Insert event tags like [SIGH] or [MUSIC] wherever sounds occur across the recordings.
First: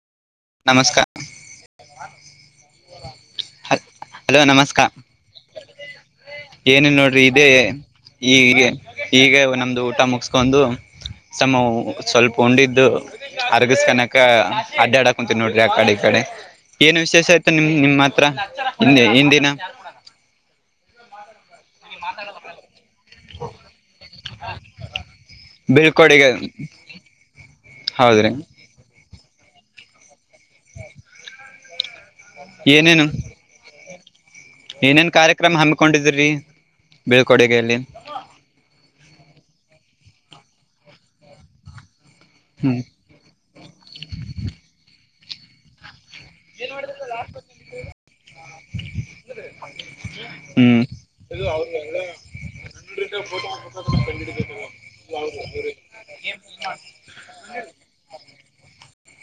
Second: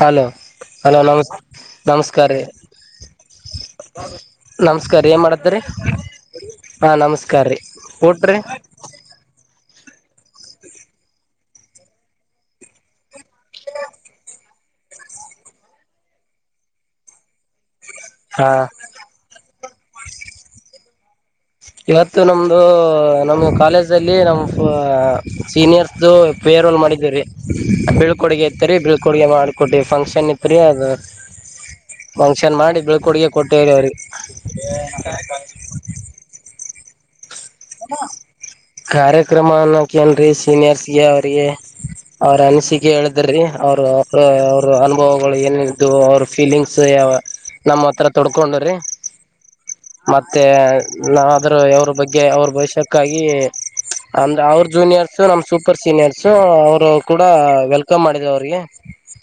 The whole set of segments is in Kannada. ಹಲೋ ನಮಸ್ಕಾರ ಹಲೋಮ ನಮಸ್ಕಾರ ನಮಸ್ಕಾರ ಏನ್ ಮಾಡತರಿ ಏನೇನ್ ನೋಡ್ರಿ ಇದೇ ಈಗ ಈಗ ನಮ್ದು ಊಟ ಮುಗಸ್ಕೊಂಡು ಸಮ ಸ್ವಲ್ಪ ಉಂಡಿದ್ದು ಅರ್ಗಸ್ ಕನಕ ಅಡ್ಡಾಡಕ್ ಕು ನೋಡ್ರಿ ಆ ಕಡೆ ಈ ಕಡೆ ಏನ್ ವಿಶೇಷ ಆಯ್ತು ನಿಮ್ ನಿಮಮ್ಮ ಹತ್ರ ಹಾ ಇ ದಿನ ಕೂಡ ಇವತ್ತು ನಮ್ದು ನಮ ಕಾಲೇಜ್ ಅಲ್ಲಿ ನಮ್ಮ್ ಬೀಳ್ಕೊಡುಗೆ ಸೀನಿಯರ್ಸ್ಪಿ ರೋಲ್ ಮಾಡಿದೀ ರ ಬೀಳ್ಕ ಹೌದ್ರಿ ಕೊಡುಗೆ ಇತ್ತರಿ ಬಳ್ ಕೊಡುಗೆ ಮಾಡ್ಕೊಟಿ ಫಂಕ್ಷನ್ ಇತ್ರಿ ಅದು ಫಂಕ್ಷನ್ ಮಾಡಿ ಏನೇನು ಬೆಳ್ಕುಡುಗೆ ಕೊಟ್ಟೇವ್ರ ಅವ್ರಿಗೆ ಏನೇನ್ ಕಾರ್ಯಕ್ರಮ ಹಮ್ಮಿಕೊಂಡಿದ್ರರಿ ಕಾರ್ಯಕ್ರಮ ಅನ್ನ ಕನ್ ಸೀನಿಯರ್ಸ್ಗೆ ಅವ್ರಿಗೆ ಅವ್ರ ಹ್ಮ್ ಅನಿಸಿಕೆ ಹೇಳಿದ್ರೀ ಅವರು ಅವ ಅವ್ರ ಅನುಭವಗಳು ಏನು ಅವರು ಫೀಲಿಂಗ್ಸ್ ಯಾವ ನಮ್ಮ ಹತ್ರ ತೊಡ್ಕೊಂಡವ್ರಿ ಮತ್ತೆ ಹ್ಮ್ ನಾವಾದ್ರೂ ಅವವ್ರ ಬಗ್ಗೆ ಅವ್ರ ಭವಿಷ್ಯ ಚಕ್ಕಾಗಿ ಅಮ ಅವ್ರ ಜೂನಿಯರ್ಸು ನಮ ಸೂಪರ್ ಸೀನಿಯರ್ಸು ಅವರು ಕೂಡ ವಲ್ಕಮ್ ಮಾಡಿದ ಅವ್ರಿಗೆ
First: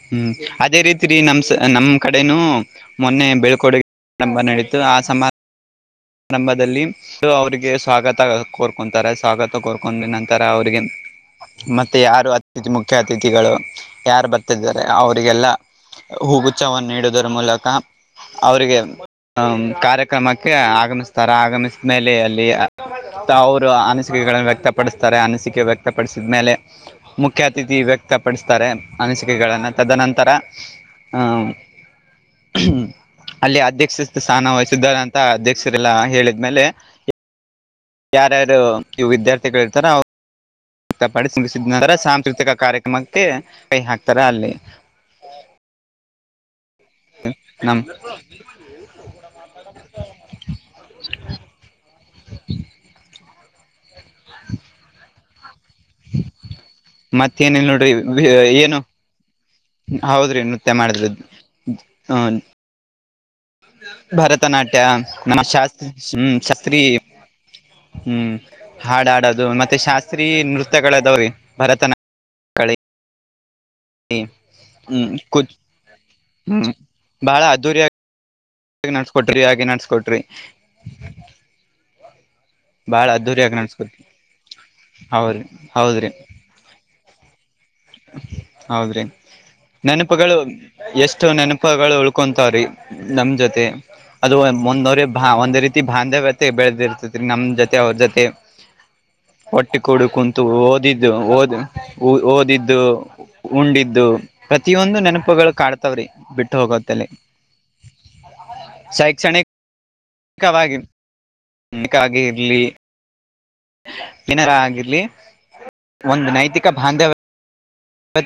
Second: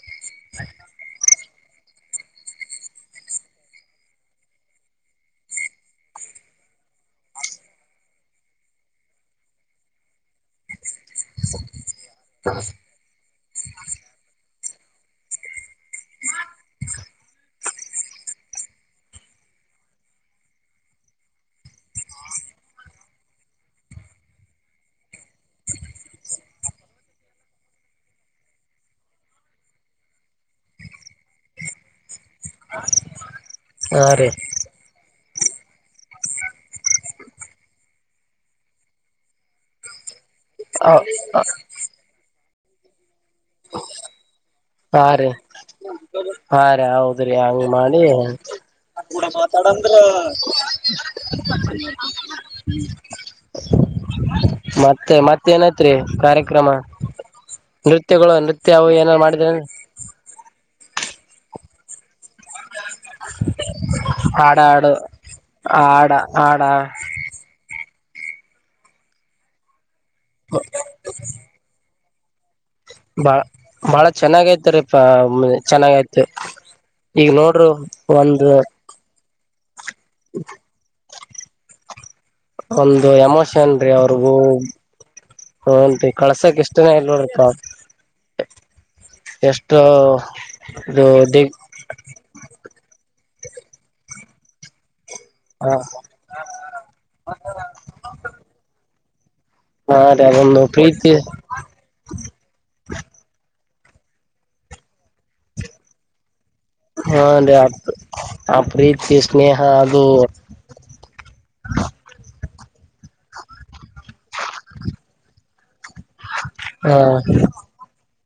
ಹ್ಮ್ ಅದೇ ರೀತಿ ರ ನಮ ನಮ್ಮ್ ಕಡೆನೂ ಮೊನ್ನೆ ಬೆಳ್ಕೋಡುಗೆ ಆಾರಂಭ ನಡೀತು ಆ ಸಮಾರಂಭ ಆರಂಭದಲ್ಲಿ ಅವರಿಗೆ ಸ್ವಾಗತ ಕೋರ್ಕೊಂತಾರೆ ಸ್ವಾಗತ ಕೋರ್ಕೊಂಡ ನಂತರ ಅವರಿಗೆ ಮತ್ತೆ ಯಾರು ಅತಿಥಿ ಮುಖ್ಯ ಅತಿಥಿಗಳು ಯಾರು ಬರ್ತಿದ್ದಾರೆ ಅವ್ರಿಗೆಲ್ಲ ಹೂಗುಛವನ್ನು ಇಡುವುದರ ಮೂಲಕ ಅವರಿಗೆ ಕಾರ್ಯಕ್ರಮಕ್ಕೆ ಆಗಮಿಸ್ತಾರ ಆಗಮಿಸ ಮೇಲೆ ಅಲ್ಲಿ ಅವರು ಅನಿಸಿಕೆಗಳನ್ನು ವ್ಯಕ್ತಪಡಿಸ್ತಾರೆ ಅನಿಸಿಕೆ ವ್ಯಕ್ತಪಡಿಸಿದ ಮೇಲೆ ಮುಖ್ಯ ಅತಿಥಿ ವ್ಯಕ್ ವತಪಡಿಸ್ತಾರೆ ಅನಿಸಿಕೆಗಳಗಳನ್ನು ತದನಂತರ ಆ ಹ್ಮ ಅಲ್ಲಿ ಅಧ್ಯಕ್ಷ ಹಾ ರೀ ಸ್ಥಾನ ವಹಿಸಿದ್ದಾರೆ ಅಂತ ಅಧ್ಯಕ್ಷ ಲ್ಲ ಹೇಳಿದ್ಮೇಲೆ ಯಾರ್ಯಾರು ಇ ವಿದ್ಯಾರ್ಥಿಗಳು ಇರ್ತಾರ ವಕ್ತಪಡಿಸಿಸಿದ ನಂತರ ಸಾಂಸ್ಕೃತಿಕ ಕಾರ್ಯಕ್ರಮಕ್ಕೆ ಕೈ ಹಾಕ್ತಾರ ಅಲ್ಲಿ ಹಾ ರೀ ಹಾ ರೀ ಹೌದ್ರಿ ಹಂಗ ನಮ್ ಮಾಡಿ ನದು ಕೂಡ ಮಾತಾಡಂದ್ರ ಮತ್ತೆ ಮತ್ತೆ ನತ್ಯ ಏನತ್ರಿ ಕಾರ್ಯಕ್ರಮ ಮತ್ತೇನಿಲ್ಲ ನೋಡ್ರಿ ನೃತ್ಯಗಳು ಏನು ನೃತ್ಯ ಅವು ಏನಾದ್ ಮಾಡಿದ ಹೌದ್ರಿ ನೃತ್ಯ ಮಾಡಿದ್ಹ ಹಾಡ ಭರತನಾಟ್ಯ ಹಾಡು ನಮ್ಮ ಶಾಸ್ ಆಡ ಆಡ ಶಾಸ್ತ್ರರಿ ಹ್ಮ್ ಹಾಡಾಡದು ಮತ್ತೆ ಶಾಸ್ತ್ರೀಯ ನೃತ್ಯಗಳದಾವ್ರೀ ಭರತನಾಟ್ಯ ಬಹಳ ಚೆನ್ನಾಗೈತ ರೀಪ ಹ್ಮ್ ಕುಚ್ ಚೆನ್ನಾಗಯ್ತ್ ಹ್ಮ್ ಈಗ ನೋಡರು ಒಂದು ಹ ನಡ್ಸ್ಕೊಟ್ರಿ ಹಾಗೆ ನಡ್ಸ್ಕೊಟ್ರಿ ಬಾಳ ಒಂದು ಅದ್ದೂರಿಯಾಗಿ ಎಮೋಷನ್ ರೀ ನಡ್ಸ್ಕೊಟ್ರಿ ಅವ್ರಿಗೂ ಹೌದ್ರಿ ಹನ್ ಹೌದ್ರಿ ರೀ ಕಳ್ಸಕ್ ಎಷ್ಟನ ಇಲ್ ನೋಡತ ಹೌದ್ರಿ ಎಷ್ಟು ನೆನಪಗಳು ಇದು ಎಷ್ಟು ದಿಗ್ ನೆನಪಗಳು ಉಳ್ಕೊಂತಾವ್ರೀ ನಮ ಜೊತೆ ಅದು ಮುಂದವ್ರ ಹಾ ಒಂದ್ ಹ ರೀತಿ ಬಾಂಧವ್ಯತೆ ಬೆಳದಿ ಇರ್ತತ್ರಿ ನಮ್ ಜೊತೆ ಅವ್ರ ಜೊತೆ ಒಟ್ಟಿ ಹಾ ಕೊೂಡು ರೀ ಕುಂತು ಅದೊಂದು ಓದಿದ್ದು ಪ್ರೀತಿ ಓದ್ ಓದಿದ್ದು ಉಂಡಿದ್ದು ಪ್ರತಿಯೊಂದು ನೆನಪ ಉಪ್ಪಗಳು ಕಾಡ್ತಾವ್ರಿ ಬಿಟ್ಟು ಹೋಗೋತ್ತಲ್ಲಿ ಹಾ ರೀ ಆ ಪ್ರೀತಿ ಶೈಕ್ಷಣಿಕ ಸ್ನೇಹ ಅದು ಾಗಿ ಬೇಕಾಗಿೆ ಇರ್ಲಿ ಏನರಾಗಿಲಿ ಒಂದು ನೈತಿಕ ಹಾ ಬಾಂಧವ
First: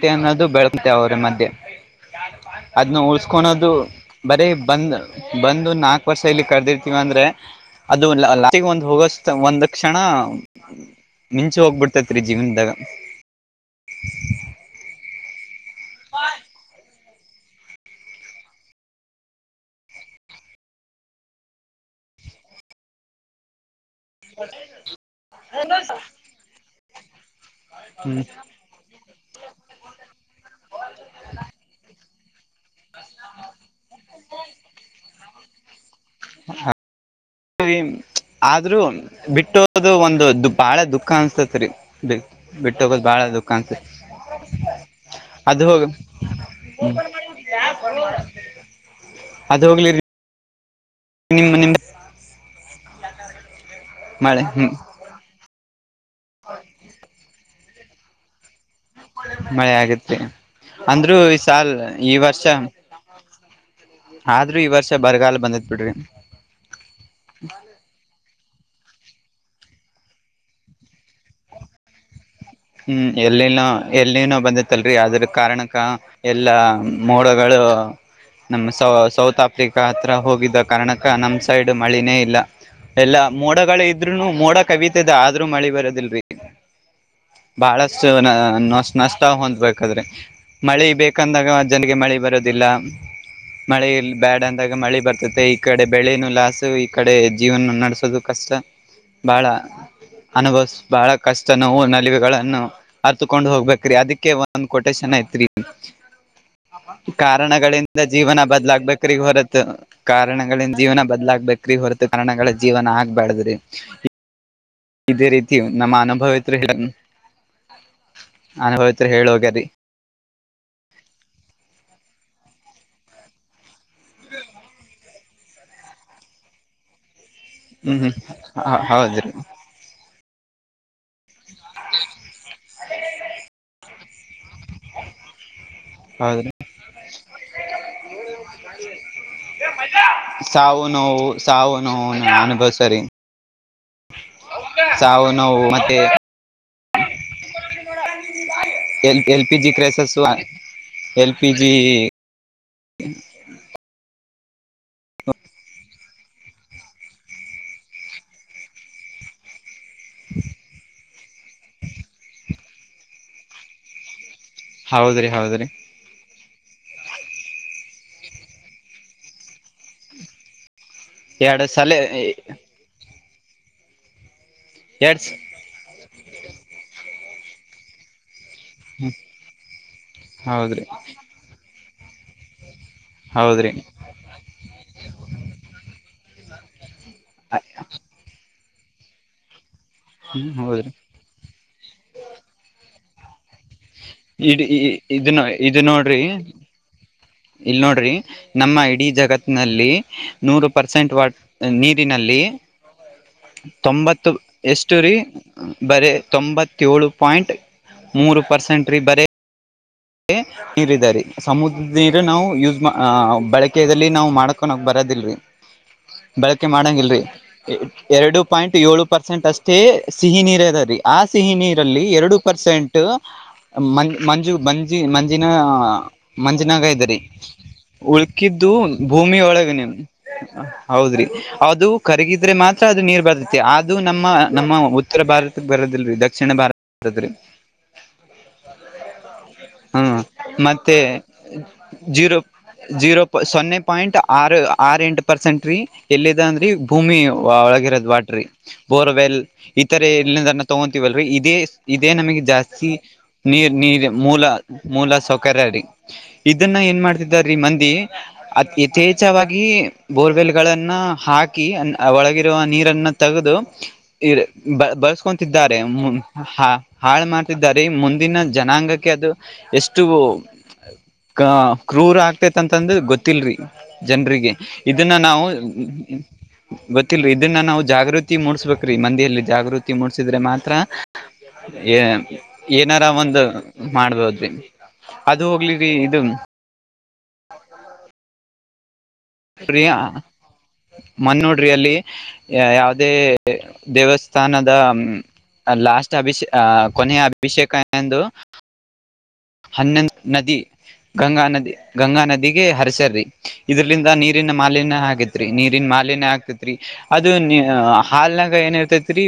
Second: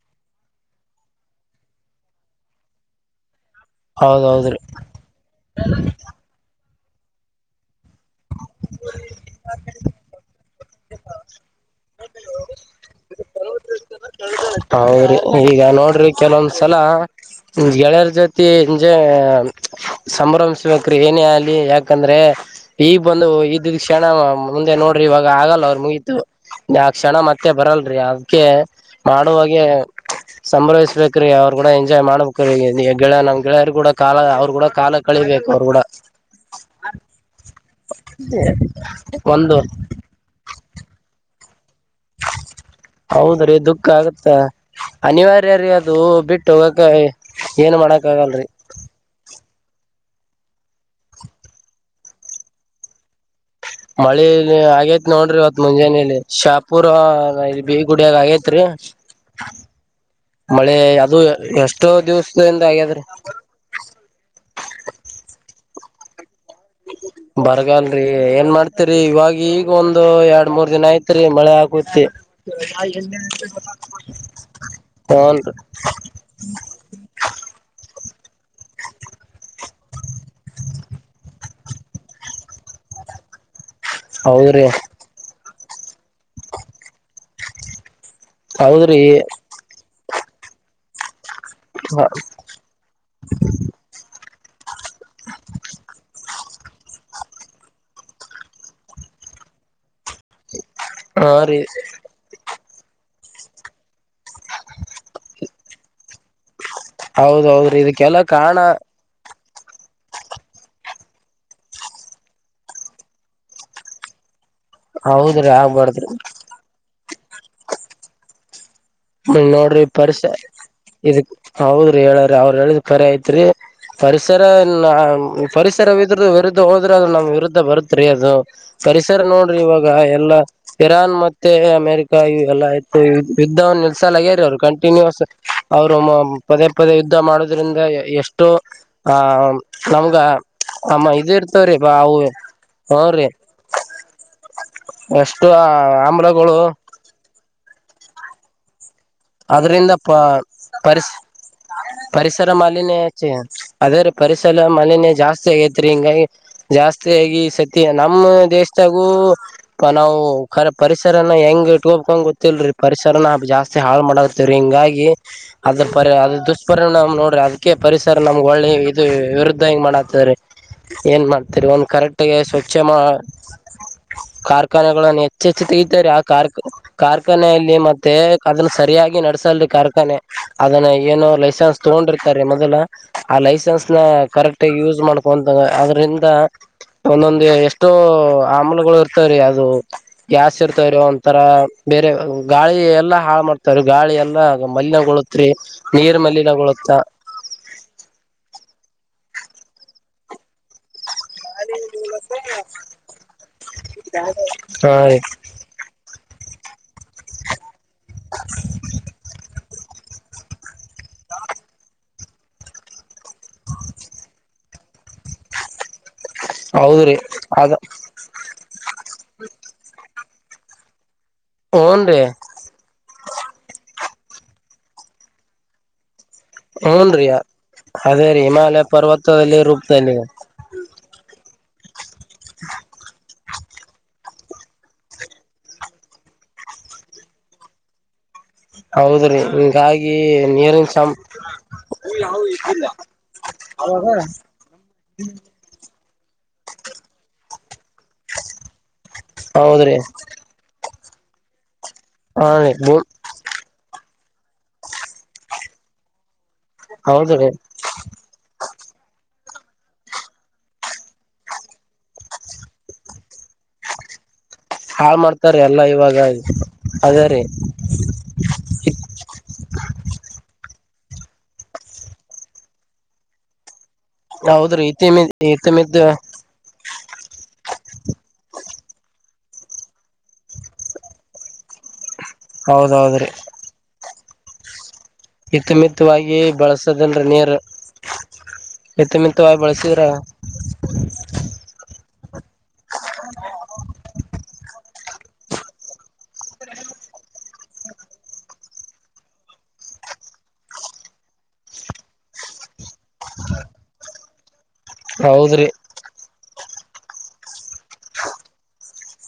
ತಿ ಅನ್ನೋದು ಬೆಳಕುತ್ತೆ ಅವರ ಮಧ್ಯೆ ಅದನ್ನು ಉ ಕಕಳೋದು ಬರೀ ಹೌದೌದ್ರಿ ಬಂದ ಬಂದು ನಾಲ್ಕು ವರ್ಷ ಇಲ್ಲಿ ಕರೆದಿರ್ತೀವ ಅಂದ್ರೆ ಅದು ಲಾ ಒಂದ್ ಹೋಗ ಒಂದ ಕ್ಣ ಮಿಂಚು ಹೋಗ್ಬಿಡ್ತೈತ್ರಿ ಜೀವನದಾಗ ಹೌ್ರಿ ಈಗ ನೋಡ್ರಿ ಕೆಲವೊಂದ್ಸಲ ್ ಗೆಳೆಯರ ಜೊತಿ ಇಜೆ ಸಂಭ್ರಮಿಸ್ಬೇಕ್ರೀ ಏನೇ ಆಲಿ ಯಾಕಂದ್ರೆ ಈಗಗ್ ಬಂದು ಈ ಕ್ಷಣ ಮುಂದೆ ನೋಡ್ರಿ ಇವಾಗ ಆಗಲ್ಲ ಅವ್ರು ಮುಗತು ಆ ಕ್ಣ ಮತ್ತೆ ಮತ್ತೆ ಬರಲ್ರಿ ಹ್ಮ್ ಅದ್ಕ್ಕೆ ಮಾಡುವಾಗ ಸಂಭ್ರವಿಸ್ಬೇಕ್ರೀ ಅವ್ರು ಕೂಡ ಎಂಜಾಯ್ ಮಾಡ್ಬೇಕ್ರೀ ಗೆಳ ನಮ್ ಗೆಳೆಯರು ಕೂಡ ಕಾಲ ಅವ್ರು ಕೂಡ ಕಾಲ ಕಳಿಬೇಕು ಅವರು ಕೂಡ ರಿ ಆದ್ರೂ ಒಂದು ಬಿಟ್ಟೋದು ಒಂದು ಬಾಳ ದುಃಖ ಅನ್ಸ್ತೇತ್ರಿ ಬಿ ಬಿಟ್ಟ ಹೋಗೋದು್ ಬಾಳ ಹೌದ್ರಿ ದುಖಾನ್ಸ ದುಃಖ ಆಗತ್ತ ಅನಿವಾರ್ಯ ರೀ ಅದು ಬಿಟ್ಟು ಹೋಗಕ ಏನು ಮಾಡಕ ಆಗಲ್ರರಿ ಅದ ಹೋಗ್ಲಿ ನಿಮ್ಮ ನಿಮ ಮಳೇ ಆಗೇತ್ ನೋಡ್ರಿ ಅವತ್ ಮುಂಜಾನೇೆಯಲ್ಲಿ ಶಾಪುರ ಬ ಗುಡಿಯಾಗ ಆೈತ್ರಿ ಮಳೆ ಆಗತ್ರಿ ಮಳೆ ಅಂದ್ರು ಅದು ಈ ಸಾಲ್ ಎಷ್ಟೋ ಈ ವರ್ಷ ದಿವಸದಿಂದ ಹಾಗ್ಯಾದ್ರೆ ಆದ್ರೂ ಈ ವರ್ಷ ಬರಗಾಲ ಬಂದತ್ ಬಿಡ್ರಿ ಬರ್ಗಲ್ರರಿ ಏನ್ ಮಾಡ್ ತ್ರಿ ಇವವಾಗಿ ಈಗ ಒಂದು ಎರಡ್ ಮೂರ್ ದಿನ ಐತ್ರಿ ಮಳೆ ಆಾಕತಿ ಹ್ಮ್ ಎಲ್ಲಿನೂ ಎಲ್ಲಿನೂ ಬಂದಿತ್ತಲ್ರಿ ಅದ್ರ ಹನ್ ಕಾರಣಕ್ಕ ಎಲ್ಲಾ ಮೋಡಗಳು ನಮ್ ಸೌ ಸೌತ್ ಆಫ್ರಿಕಾ ಹತ್ರ ಹೋಗಿದ್ದ ಕಾರಣಕ್ಕ ನಮ್ ಸೈಡ್ ಮಳಿನೇ ಇಲ್ಲ ಎಲ್ಲಾ ಮೂ ಮೋಡಗಳ ಇದ್ರುನು ಮೋಡ ಹೌದ್ರಿ ಕವಿತದೆ ಆದ್ರೂ ಮಳಿ ಬರೋದಿಲ್ರಿ ಬಹಳ ನ ಹೌದ್ರಿ ನಷ್ಟ ಹೊಂದ್ಬೇಕಾದ್ರೆ ಮಳೆ ಬೇಕ ಕಂದಾಗ ಅ್ ಜನಿಗೆ ಮಳಿ ಬರೋದಿಲ್ಲ ಮಳೆ ಬ್ಯಾಡ ಅಂದಾಗ ಮಳಿ ಬರ್ತ ಈ ಕಡೆ ಬೆಳೆನುೂಲ ಈ ಕಡೆ ಜೀವನ ನಡೆಸೋುದು ಕಷ್ಟ ಬಹಳ ಅನುಭವ ಬಹಳ ಹಾ ಕಷ್ಟ ರೀ ನೋವು ಗಳನ್ನು ಅರ್ತಕೊಂಡು ಹೋಗ್ಬೇಕ್ರಿ ಅದಕ್ಕೆ ಒಂದ್ ಕ ಕೊಟೇಶನ್ ಐತ್ರಿ ಹೌದ್ ಹೌದ್ರಿ ಕಾರಣಗಳಿಂದ ಇದಕ್ಕೆಲ್ಲಾ ಜೀವನ ಕಾರಣ ಬದಲಾಗ್ಬೇಕ್ರಗ ಹೊರತ್ ಕಾರಣಗಳನ್ ಜೀವನ ಬದ್ಲಾಗಬೇಕ್ರಿ ಹೊರತು ಕಾರಣಗಳ ಜೀವನ ಆಗ್ಬ್ಯಾಡ್ದ್ರಿ ಇದೇ ಹೌದ್ರಿ ರೀತಿಯು ನಮ್ಮ ಆಗ್ಬಾರ್ದ್ರಿ ಅನುಭವತ್ರು ಹೇಳ ಹ್ಮ ಹೇಳೋಗ್ಯಾರಿ ನೋಡ್ರಿ ಪರಿ ಇದಕ್ ಹೌದ್ರಿ ಹೇಳ್ರ ಅವ್ರ ಹೇಳದ ಪರಿ ಐತ್ರಿ ಪರಿಸರ ಪರಿಸರವಿದ್ರ ವರದದು ಹೋದ್ರೆ ಅ್ರ ನಮ್ ಇರು ಹ್ಮ್ ಬರುತ್ರಿ ಅದು ಹ್ಮ್ ಪರಿಸರ ಹೌದ್ರಿ ನೋಡ್ರಿ ಇವಾಗ ಎಲ್ಲಾ ಿರಾನ್ ಮ ಮ ಅಮೆರಿಕಾ ಇ ಎಲ್ಲ ಆಯ್ು ಯುದ್ಧ ೇರಿ ಅವರು ಕಂಟಿನ್ಯಸ್ ಅವರು ಹೌದ್ರಿ ಪದೇ ಪದೇ ಯುದ್ಧ ಮಾಡೋುದದ್ರಿಂದ ಎಷ್ಟೋ ಆ ನಮ್ಗ ಸಾವು ಅಮ್ಮ ನೋವು ಇದ ಸಾವು ಇರ್ತವ್ರಿ ಬ ನೋವು ಅವು ಅನುಭವ್ಸರಿ ಹನ್್ರೀ ಸಾವು ಎಷ್ಟು ನೋವು ಮತ್ತೆ ಆಮ್ಲಗಳು ಎಲ್ ಎಲ್ ಪಿ ಜಿ ಆದ್ರಿಂದ ಪ ಕ್ರೈಸಸ್ ಪ ಎಲ್ ಪಿ ಜಿ ಪರಿಸರ ಮಾಲಿನ್ಯ ಅದೇ ಪರಿಸರ ಮನೆನೆೇ ಜಾಸ್ತಿ ಆಗೈತ್ರಿ ಹಿಂಗ ಜಾಸ್ತಿಿಯಾಗಿ ಸತಿ ನಮ್ಮ ದೇಶದಾಗೂ ನಾವು ಕ ಪರಿಸ್ ಪರ ಹೆಂಗ್ ೂಬ್ಕೊಂಡ್ ಗೊತ್ತಿಲ್ರಿ ಪರಿಸರನ ಜಾಸ್ತಿ ಹಾಳ ಮಾಡ ಹಿಂಗಾಗಿ ಹೌದ್ರಿ ಹೌದ್ರಿ ಅದ್ರ ಪ ಅ ಪರ ನ್ ನೋಡ್ರಿ ಅದ್ಕ್ಕೆ ಪರಿಸರ ನಮ್ಗೆ ಒಳ್ಳ ಇದು ವಿರುದ್ಧ ಹಂಗ್ ಮಾಡತರಿ ಏನ್ ಮಾಡ್ತರಿ ಎರಡು ಒನ್ ಸಲ ಕರೆಕ್ಟ್ಗ ಸ್ವಚ್ಛ ಮಾ ಕಾರ್ ಕಾರ್ಖಾನೆಗಳನ್ನು ಎರಡ್ ಹೆಚ್ಚೆಚ್ಚು ತೆಗ್ದಾರೆ ಆ ಕಾರ್ ಕಾರ್ಖಾನೆಯಲ್ಲಿ ಮತ್ತೆ ಅದನ್ನ ಹ್ಮ್ ಸರಿಯಾಗಿ ನಡ್ಸಲ್ರಿ ಕಾರ್ಖಾನೆ ಹೌದ್ರಿ ಅದನ್ನ ಏನೋ ಲೈಸೆನ್ಸ್ ತಗೊಂಡಿರ್ತಾರೀ ಮೊದಲ ಆ ಹೌದ್ರಿ ಲೈಸೆನ್ಸ್ ನ ಕರೆಕ್ಟ್ಗ ಯೂಸ್ ಮಾಡ್ಕೊಂತ ಆದ್ರಿಂದ ಒಂದೊಂದು ಎಷ್ಟೋ ಆಮ್ಲಗಳು ಇರ್ತವ್ರೀ ಅದು ಹ್ಮ್ ಗ್ಯಾಸ್ ಹೌದ್ರಿ ಇರ್ತಾವ್ರೀ ಒಂತರ ಬೇರೆ ಗಾಳಿ ಎಲ್ಲಾ ಹಾಳ ಗಾಳಿ ಎಲ್ಲ ಇಡ್ ಇದು ಮಲನಗುಳತ್ರಿ ಇದು ನೀರ್ ನೋಡ್ರಿ ಮಲನಗುಳುತ್ತ ಇಲ್ ನೋಡ್ರಿ ನಮ್ಮ ಇಡೀ ಜಗತ್ ನಲ್ಲಿ ನೂರು ಪರ್ಸೆಂಟ್ ವಾಟ್ ನೀರಿನಲ್ಲಿ ತೊಂಬತ್ತು ಹಾ ಎಷ್ಟು ರರಿ ರೀ ಬರ ತೊಂಬತ್ತೇಳಳು ಪಾಯಿಂಟ್ ಪರ್ಸೆಂಟ್್ರೀ ಬರೀ ನೀರ್ಾರೆ ಸಮುದ್ರ ನೀರು ನಾವು ಯೂಸ್ ಬಳಕೆದಲ್ಲಿ ನಾ್ ಮಾಡ್ಕೊಂಡ ಹೋಗಬರ್ ಎರ ದಿಲಿ ಬಳಕೆ ಹೌದ್ರಿ ಮಾಡಂಗಲ್ರಿ ಅದ ಎರಡು ಪಾಯಿಂಟ್ ಏಳು ಪರ್ಸೆಂಟ್ ಅಷ್ಟೇ ಸಿಹಿ ನೀರ್ ಅದ ರೀ ಆ ಸಿಹಿ ನೀರಲ್ಲಿ ಹೂನ್ರಿ ಎರಡು ಪರ್ಸೆಂಟ್ ಮಂ ಮಂಜು ಮಂಜ ಂಿ ಮಂಜಿನ ಮಂಜಿನಾಗ ಇದರಿ ಹೂನ್ರಿ ಅದೇ ರೀ ಉಳ್ಕಿದ್ದು ಹಿಮಾಲಯ ಭೂಮಿ ಪರ್ವತದಲ್ಲಿ ಒಳಗನೆಮ ರೂಪದಲ್ಲಿ ಹೌದ್ರಿ ಅದು ಕರಗಿದ್ರೆ ಮಾತ್ರ ಅದು ನೀರ್ ಬರ್ೆ ಅದು ನಮ್ಮ ನಮ್ಮ ಉತ್ತರ ಭಾರತ ಬರದಲ್ರಿ ದಕ್ಷಿಣ ಭಾರತ ಬರದ್ರಿ ಹೌದ್ರಿ ಹಗಾಗಿ ಹ್ಮ್ ನೀರಿನ ಮತ್ತೆ ಚ ಜೀರೋ ಜೀರೋ ಸೊನ್ನೆ ಪಾಯಿಂಟ್ ಆರು ಆರ್ ಎಂಟ ಪರ್ಸೆಂಟ್ ರೀ ಎಲ್ಲಿದೆ ಅಂದ್ರೆ ಭೂಮಿ ಒಳಗಿರೋದು ವಾಟ್ರಿ ಬೋರ್ವೆಲ್ ಹೌದ್ರಿ ಇತರ ಇಲ್ಲಿ ತ ವಲ್ ಇದೇ ಇದೇ ನಮಗೆ ಹಾ ರೀ ಜಾಸ್ತಿ ನೀರ್ ನೀರ್ ಮೂಲ ಮೂಲ ಸೌಕರ್ಯ ರೀ ಇದನ್ನ ಏನ್ ಹೌದ್ರಿ ಮಾಡಾ್ತಿದೀ ಮಂದಿ ಯಥೇಛವಾಗಿ ಬೋರ್ವೆಲ್ ನ್ನ ಹಾಕಿ ಒಳಗಿರುವ ನೀರನ್ನು ತೆಗೆದು ಬ ಹಾಳ್ ಮಾಡ್ತಾರ ಬಳಸ್ಕೊತಿದ್ದಾರೆ ಎಲ್ಲಾ ಇವಾಗ ಹ ಅದೇ ಹಾಳು ರೀ ಮಾಡ್ತಿದ್ದಾರೆ ಮುಂದಿನ ಜನಾಂಗಕ್ಕೆ ಅದು ಎಷ್ಟು ಕ್ರೂರ ಆಗ್ತೇತ್ ಅಂತಂದ್ರ ಗೊತ್ತಿಲ್ರಿ ಜನರಿಗೆ ಹೌದ್ರಿ ಇದನ್ನ ಇತಿಮ ನಾವು ಇತಿಮಿದ್ದ ಗೊತ್ತಿಲ್ರಿ ಇದನ್ನ ನಾವು ಜಾಗೃತಿ ಮೂಡ್ಸ್ಬೇಕ್ರೀ ಮಂದಿಯಲ್ಲಿ ಜಾಗೃತಿ ಮೂಡಿಸಿದ್ರೆ ಮಾತ್ರ ಏನಾರ ಹೌದೌದ್ರಿ ಒಂದು ಮಾಡ್ಬಹದು [INAUDIBLE] ಹಿತುಮಿಿತವಾಗಿ ಬಳಸದಲ್ರ ನೀರ್ ಇತಿಮಿತವಾಗಿ ಪ್ರಿಯಾ ಬಳಸಿದ್ರ ಮನ್ನೋಡ್ರಿ ಅಲ್ಲಿ ಯಾವುದೇ ದೇವಸ್ಥಾನದ ಲಾಸ್ಟ್ ಅಭಿಷ ಅ ಕೊನೆಯ ಅಭಿಷೇಕ ಎಂದು ಎಂದು ಹನ್ನೆಂದು ನದಿ ಗಂಗಾ ನದಿ ಗಂಗಾ ನದಿಗೆ ಹರಸರಿ ಇದರಿಂದ ನೀರಿನ ಮಾಲಿನ್ಯ ಆಗತ್ರಿ ಹೌದ್ರಿ ನೀರಿನ್ ಮಾಲಿನ್ಯ ಆಗ್ತ ರಿ ಅದು ಹಾಲ್ನಾಗ ಏನ್ ಇರ್ತೈತ್ರಿ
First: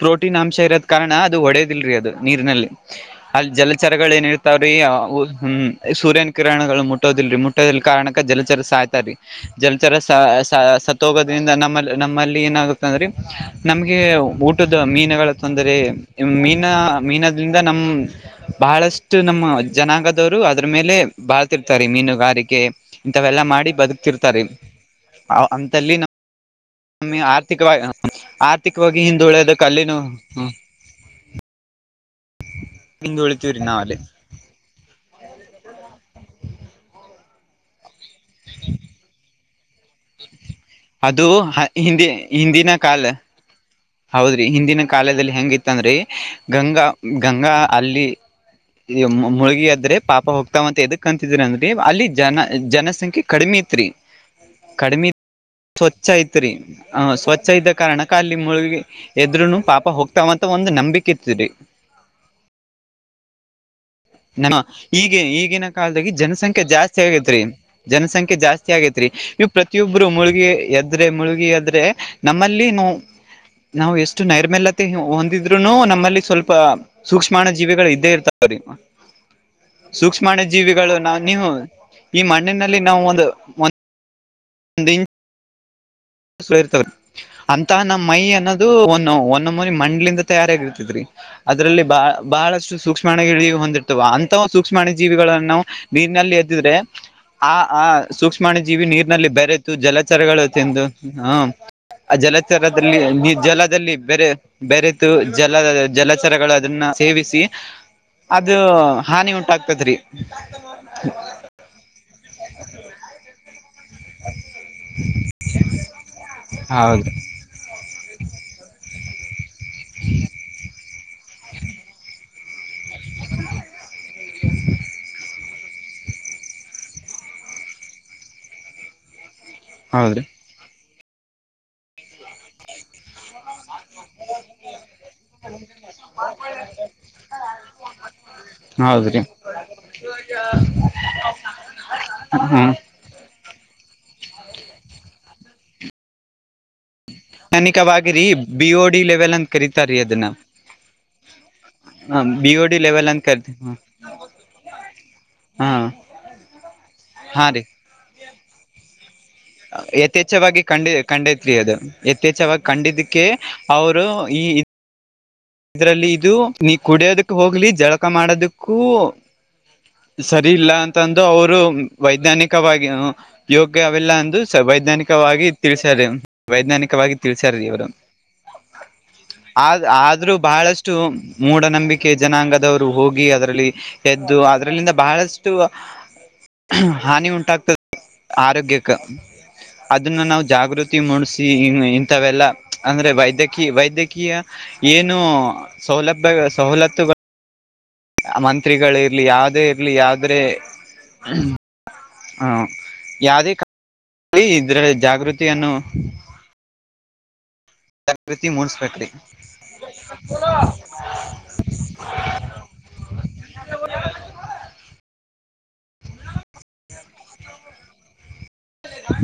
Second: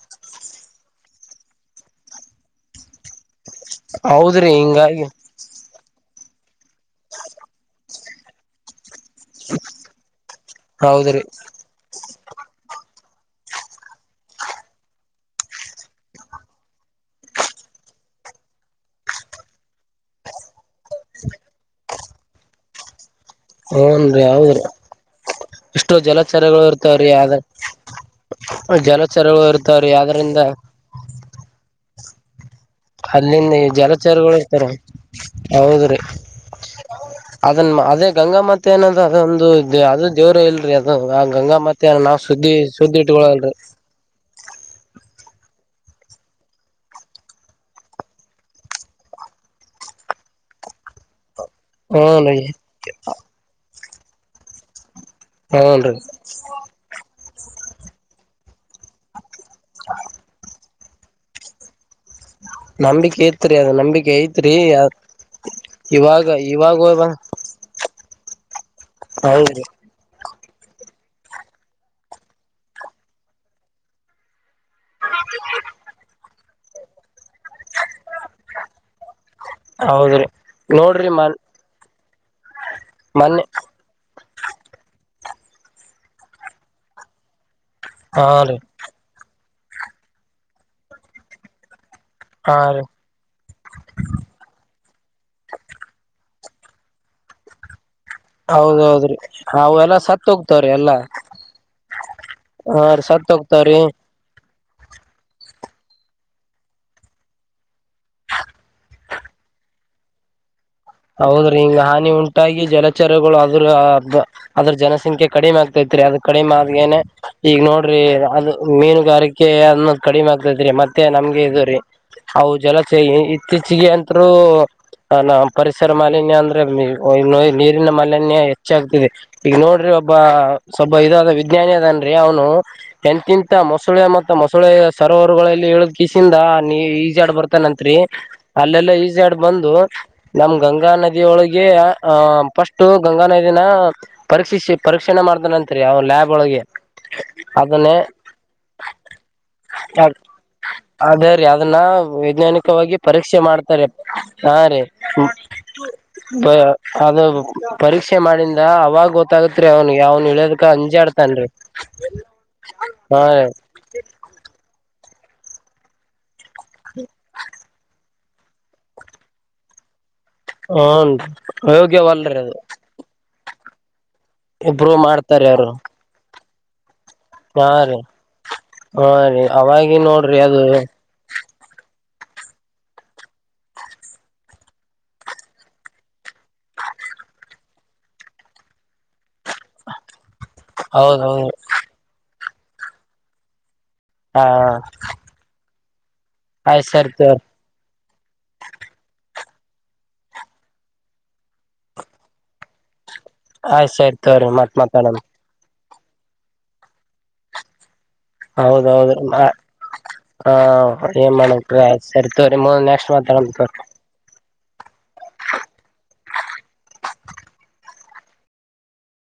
ಪ್ರೋಟೀನ್ ಅಂಶ ಇರೋದ್ ಕಾರಣ ಅದು ಹೊಡೆದಿಲ್ರರಿ ಅದು ನೀರಿನಲ್ಲಿ ಅಲ್ಲಿ ಜಲ ಚರಗಳ ಏನ ಹೌದ್ರಿ ಇರ್ತಾವ್ರೀ ಹಿಂಗಾಗಿ ಹ್ಮ ಸೂರ್ಯನ್ ಕಿರಣಗಳು ಮುಟ್ಟೋದಿಲ್ಲರಿ ಮುಟ್ಟೋ ಕಾರಣ ಜಲಚರ ಸಾಯ್ತ ರೀ ಜಲಚರ ಸತ್ತ ಹೌದ್ರಿ ಹೋಗೋದ್ರಿಂದ ನಮ್ಮಲ್ಲಿ ನಮ್ಮಲ್ಲಿ ಏನುತ್ತೆ ಅಂದ್ರೆ ನಮಗೆ ಊಟದ ಮೀನುಗಳ ತೊಂದರೆ ಮೀನ ಮೀನ ಅಲ್ಲಿಂದ ನಮ್ಮ ಬಹಳಷ್ಟು ನಮ್ಮ ಜನಾಂಗದವ್ರು ಅದ್ರ ಮೇಲೆ ಬಾಳ್ತಿರ್ತಾರಿ ಮೀನುಗಾರಿಕೆ ಇಂಥವೆಲ್ಲಾ ಮಾಡಿ ಹೂನ್ರಿ ಬದುಕ್ತಿರ್ತಾರೆ ಹೌದ್ರಿ ಇಷ್ಟು ಅಂತಲ್ಲಿ ನಾ ಜಲಚರಗಳು ಇರ್ತಾವ್ರಿ ನಮ್ಮೆ ಆದ ಆರ್ಥಿಕವಾಗಿ ಆರ್ಥಿಕವಾಗಿ ಜಲಚರಗಳು ಹಿಂದುಳೆಯದು ಇರ್ತಾವ್ರಿ ಕಲ್ಲಿನ ಆದ್ರಿಂದ ಅಲ್ಲಿಂದ ಹಿಂದುಳಿತೀವ್ರಿ ನಾವ್ ಅಲ್ಲಿ ಜಲಚಾರಗಳು ಇರ್ತಾರ ಹೌದ್ರೀ ಅದನ್ ಅದೇ ಗಂಗಾ ಮತ್ ಏನಂದ್ರ ಅದೊಂದು ಅದು ದೇವರು ಇಲ್ ಅ ಆ ಅದು ಗಂಗಾ ಮತ್ತೆ ಹಿಂದಿ ನಾವ್ ಸುದ್ದಿ ಹಿಂದಿನ ಸುದ್ದಿ ಕಾಲ ಇಟ್ಕೊಳಲ್ರರಿ ಹೌದ್ರಿ ಹಿಂದಿನ ಕಾಲದಲ್ಲಿ ಹೆಂಗಿತ್ತಂದ್ರಿ ಗಂಗಾ ಗಂಗಾ ಅಲ್ಲಿ ಮುಳಗಿ ಆದ್ರೆ ಪಾಪ ಹೋಗ್ತಾವಂತ ಇದದ ಕ ಅಂದ್ರ ಅಲ್ಲಿ ಹ್ನ್ ರೀ ಜನ ಜನಸಂಖ್ಯೆ ಕಡಿಮೆ ತ್ರಿ ಕಡಿಮಿ ಹ್ನ್ ರೀ ಸ್ವಚ್ ಐತ್ರಿ ಹ ಸ್ವಚ್ಛ ಇದ್ದ ಕಾರಣಕ್ಕ ಅಲ್ಲಿ ಮುಳುಗಿ ಎದ್ರುನು ಪಾಪ ಹೋಗ್ತಾವಂತ ಒಂದು ನಂಬಿಕೆ ಇತ್ರಿ ನಂಬಿಕೆ ತ್ರಿ ಅದು ನಂಬಿಕೆ ಐತ್ರಿ ನಮ್ಮ ಈಗ ಈಗಿನ ಕಾಲದಲ್ಲಿ ಇವಾಗ ಜನಸಂಖ್ಯೆ ಇವಾಗ ಹೋಗ್ ಜಾಸ್ತಿ ಬಂದ ಆಗೇತ್ ಜನಸಂಖ್ಯ್ಯಾ ಜಾಸ್ತಿ ಆಗೈತ್ರಿ ಇವು ಹೌದ್ರಿ ಪ್ರತೊಬ್ರು ಮುಳುಗ ಎದ್ರೆ ಮುಳುಗಿ ಎದ್ರೆ ನಮ್ಮಲ್ಲಿ ನಾವು ಎಷ್ಟು ನೈರ್ಮ್ಯಲ ಮ ಹೊಂದಿದ್ರುನು ನಮ್ಮಲ್ಲಿ ಸ್ವಲ್ಪ ಸೂಕ್ಷ್ಮಾಣ ಜೀವಿಗಳು ಇದ್ದೇ ಇರ್ತಾವ್ರೀ ಹೌದ್ರಿ ಸೂಕ್ಷ್ಮಾಣ ಜೀವಿಗಳು ನೋಡ್ರಿ ನಾ ಮನ್ ನೀವು ಈ ಮಣ್ಣಿನಲ್ಲಿ ನಾವು ಒಂದು ಮೊನ್ನೆ ಹಿಂದಿನ ತ ಅಂತ ನಮ್ಮ ಮೈ ಹಾ ರೀ ಅನ್ನೋದು ಒ ನಮ್ಮನಿ ಮಂಡ್ಲಿಂದ ತಯಾರಾಗಿರ್ತಿದ್ರಿ ಅದ್ರಲ್ಲಿ ಬಾಳ ಹಾ ಬಹಳಷ್ಟು ರೀ ಸೂಕ್ಷ್ಮಣಿ ಹೊಂದಿರ್ತವ ಅಂತ ಸೂಕ್ಷ್ಮ ಮಣ ಜೀವಿಗಳನ್ನು ನೀರಿನಲ್ಲಿ ಎದ್ದಿದ್ರೆ ಆ ಆ ಸೂಕ್ಷ್ಮಾಣ ಜೀವಿ ಹೌದೌದ್ರಿ ನೀರಿನಲ್ಲಿ ಬೆರೆತು ಅವೆಲ್ಲಾ ಸತ್ ಹೋಗ್ತಾವ್ರಿ ಜಲಚರಗಳುಂದು ಎಲ್ಲಾ ಹಾ ಹ ಜಲಚರದಲ್ಲಿ ನಿ ಸತ್ ಹೋಗ್ತಾವ್ರಿ ಜಲದಲ್ಲಿ ಬೇರೆ ಬೇರೆದುು ಜಲ ಜಲಚರಗಳು ಅದನ್ನ ಸೇವಿಸಿ ಅದು ಹಾನಿ ಉಂಟಾಗ್ತತ್ರಿ ಹೌದ್ರಿ ಹಿಂಗ ಹಾನಿ ಉಂಟಾಗಿ ಜಲಚರಗಳು ಅದ್ರ ಅದ್ರ ಜನಸಂಖ್ಯೆ ಕಡಿಮೆ ಆಗ್ತೈತ್ರಿ ಅದ ಕಡಿಮೆ ಆದಗೇನೆ ಹೌದ್ರಿ ಈಗ ನೋಡ್ರಿ ಅ ಮೀನುಗಾರಿಕೆ ಅ ಕಡಿಮೆ ಆಗ್ತತ್ರಿ ಮತ್ತೆ ನಮ್ಗೆ ಇ ರೀ ಅವು ಜಲ ಇತ್ತೀಚಿಗೆ ಅಂತರು ನ ಪರಿಸರ ಮಾಲಿನ್ಯ ಅಂದ್ರೆ ನೀರಿನ ಮಾಲಿನ್ಯ ಹೆಚ್ಚಾಗಗ್ತದೆ ಈಗ ನೋಡ್ರಿ ಒಬ್ಬ ಹೌದ್ರಿ ಸ್ವಲ್ಬ ಇದಾದ ವಿಜ್ಞಾನಿ ಅದನ್ರಿ ಅವನು ಟೆಂತ್ ಇಂತ ಮೊ ಮೊಸಳೆ ಮತ್ತ ಮೊಳೆ ಸರೋವರು ಇ ಕಿಸಿಂದ ನೀ ಈಸಿ ಆಡ್ ಬರ್ತಾನಂತ್ರಿ ಅಲ್ಲೆಲ್ಲಿ ಎಲ್ಲ ಈಸಿ ಹೌದ್ರಿ ಆಡ್ ಬಂದು ನಮ್ ಗಂಗಾ ನದಿಯೊಳಗೆ ಅ ಹ್ಮ್ ಫಸ್ಟ್ ಗಂಗಾ ನದಿನ ಪರೀಕ್ಷ ಪರೀಕ್ಷಣೆ ಮಾಡ ನಂತ್ರಿ ಅವ್ನ್ ಲ್ಯಾಬ್ ಒಳಗೆ ಅದನ್ನೇ ತನಿಕವಾಗಿರಿ ಬಿಓಡಿ ಲೆವೆಲ್ ಅಂತ ಕರೀತಾರೀ ಅದನ್ನ ಅದ ರೀ ಅದನ್ನ ಹ ಬಿ ಒ ಡಿ ವೈಜ್ಞಾನಿಕವಾಗಿ ಲೆವೆಲ್ ಅಂತ ಪರೀಕ್ಷೆ ಕರಿತ ಮಾಡ್ತಾರೆ ಹಾ ರೀ ಹಾ ಅದು ಹಾ ರೀ ಪರೀಕ್ಷೆ ಮಾಡಿಂದ ಅವಾಗ ಗೊತ್ತಾಗತ್ರಿ ಅವ್ನಿಗೆ ಅವ್ನ್ ಯಥೇಚ್ಛವಾಗಿ ಇಳ್ಯದಕ ಕಂಡ ಕಂಡೈತ್ ಅಂಜಾಡ್ತನ್ರಿ ಅದು ಯಥೇಛವಾಗಿ ಹಾ ಕಂಡಿದ್ದಕ್ಕೆ ರೀ ಅವರು ಈ ಇದರಲ್ಲಿ ಇದು ನೀ ಕುಡಿಯೋದಕ್ಕೆ ಹೋಗ್ಲಿ ಜಳಕ ಮಾಡೋದಕ್ಕೂ ಸರಿ ಇಲ್ಲ ಹನ್ ಅಂತಂದು ಅವರು ಅಯೋಗ್ಯವಲ್ರಿ ಅದು ವೈಜ್ಞಾನಿಕವಾಗಿ ಯೋಗ್ಯ ಅವಲ್ಲ ಅಂದು ಇಂಪ್ರೂವ್ ವೈಜ್ಞಾನಿಕ ಆ ಮಾಡ್ತಾರ ಅವರು ತಿಳಿಸಾರೆ ವೈಜ್ಞಾನಿಕವಾಗಿ ತಿಳ್ಸಾರ ಹಾ ಇವರು ರೀ ಹಾ ರೀ ಆದ್ ಅವಾಗಿ ಆದ್ರೂ ನೋಡ್ರಿ ಅದು ಬಹಳಷ್ಟು ಮೂಢನಂಬಿಕೆ ಕ ಜನಾಂಗದವ್ರು ಹೋಗಿ ಅದ್ರಲ್ಲಿ ಎದ್ದು ಅದ್ರಲ್ಲಿಂದ ಬಹಳಷ್ಟು ಹಾನಿ ಉಂಟಾಗ್ತದೆ ಆರೋಗ್ಯಕ್ಕೆ ಅದನ್ನ ನಾವು ಜಾಗೃತಿ ಹೌದೌದು ಮೂಡಿಸಿ ಇಂಥವೆಲ್ಲ ಅಂದ್ರೆ ವೈದ್ಯಕೀಯ ವೈದ್ಯಕೀಯ ಹ ಏನ್ ಸೌಲಭ್ಯ ಆಯ್ತ್ ಸರಿ ಸವಲತ್ತುಗಳು ತೋರಿ ಮಂತ್ರಿಗಳ ಇರ್ಲಿ ಯಾವದೇ ಇರ್ಲಿ ಯಾವ್ದ್ರೆ ಹ್ಮ ಯಾರೇ ಆಯ್ತ್ ಸರಿ ತೋರಿ ಮತ್ ಇದ್ರ ಮಾತಾಡಣ ಜಾಗೃತಿಯನ್ನು ಜಾಗೃತಿ ಮೂಡ್ಸ್ಬೇಕ್ರಿ ಹೌದೌದು ಹಾ ಏನ್ ಮಾಡಕ್ ಸರಿ ತವ್ರರಿ ನೆಕ್ಸ್ಟ್ ಮಾತಾಡ ತವ್ರ [INAUDIBLE] ಹ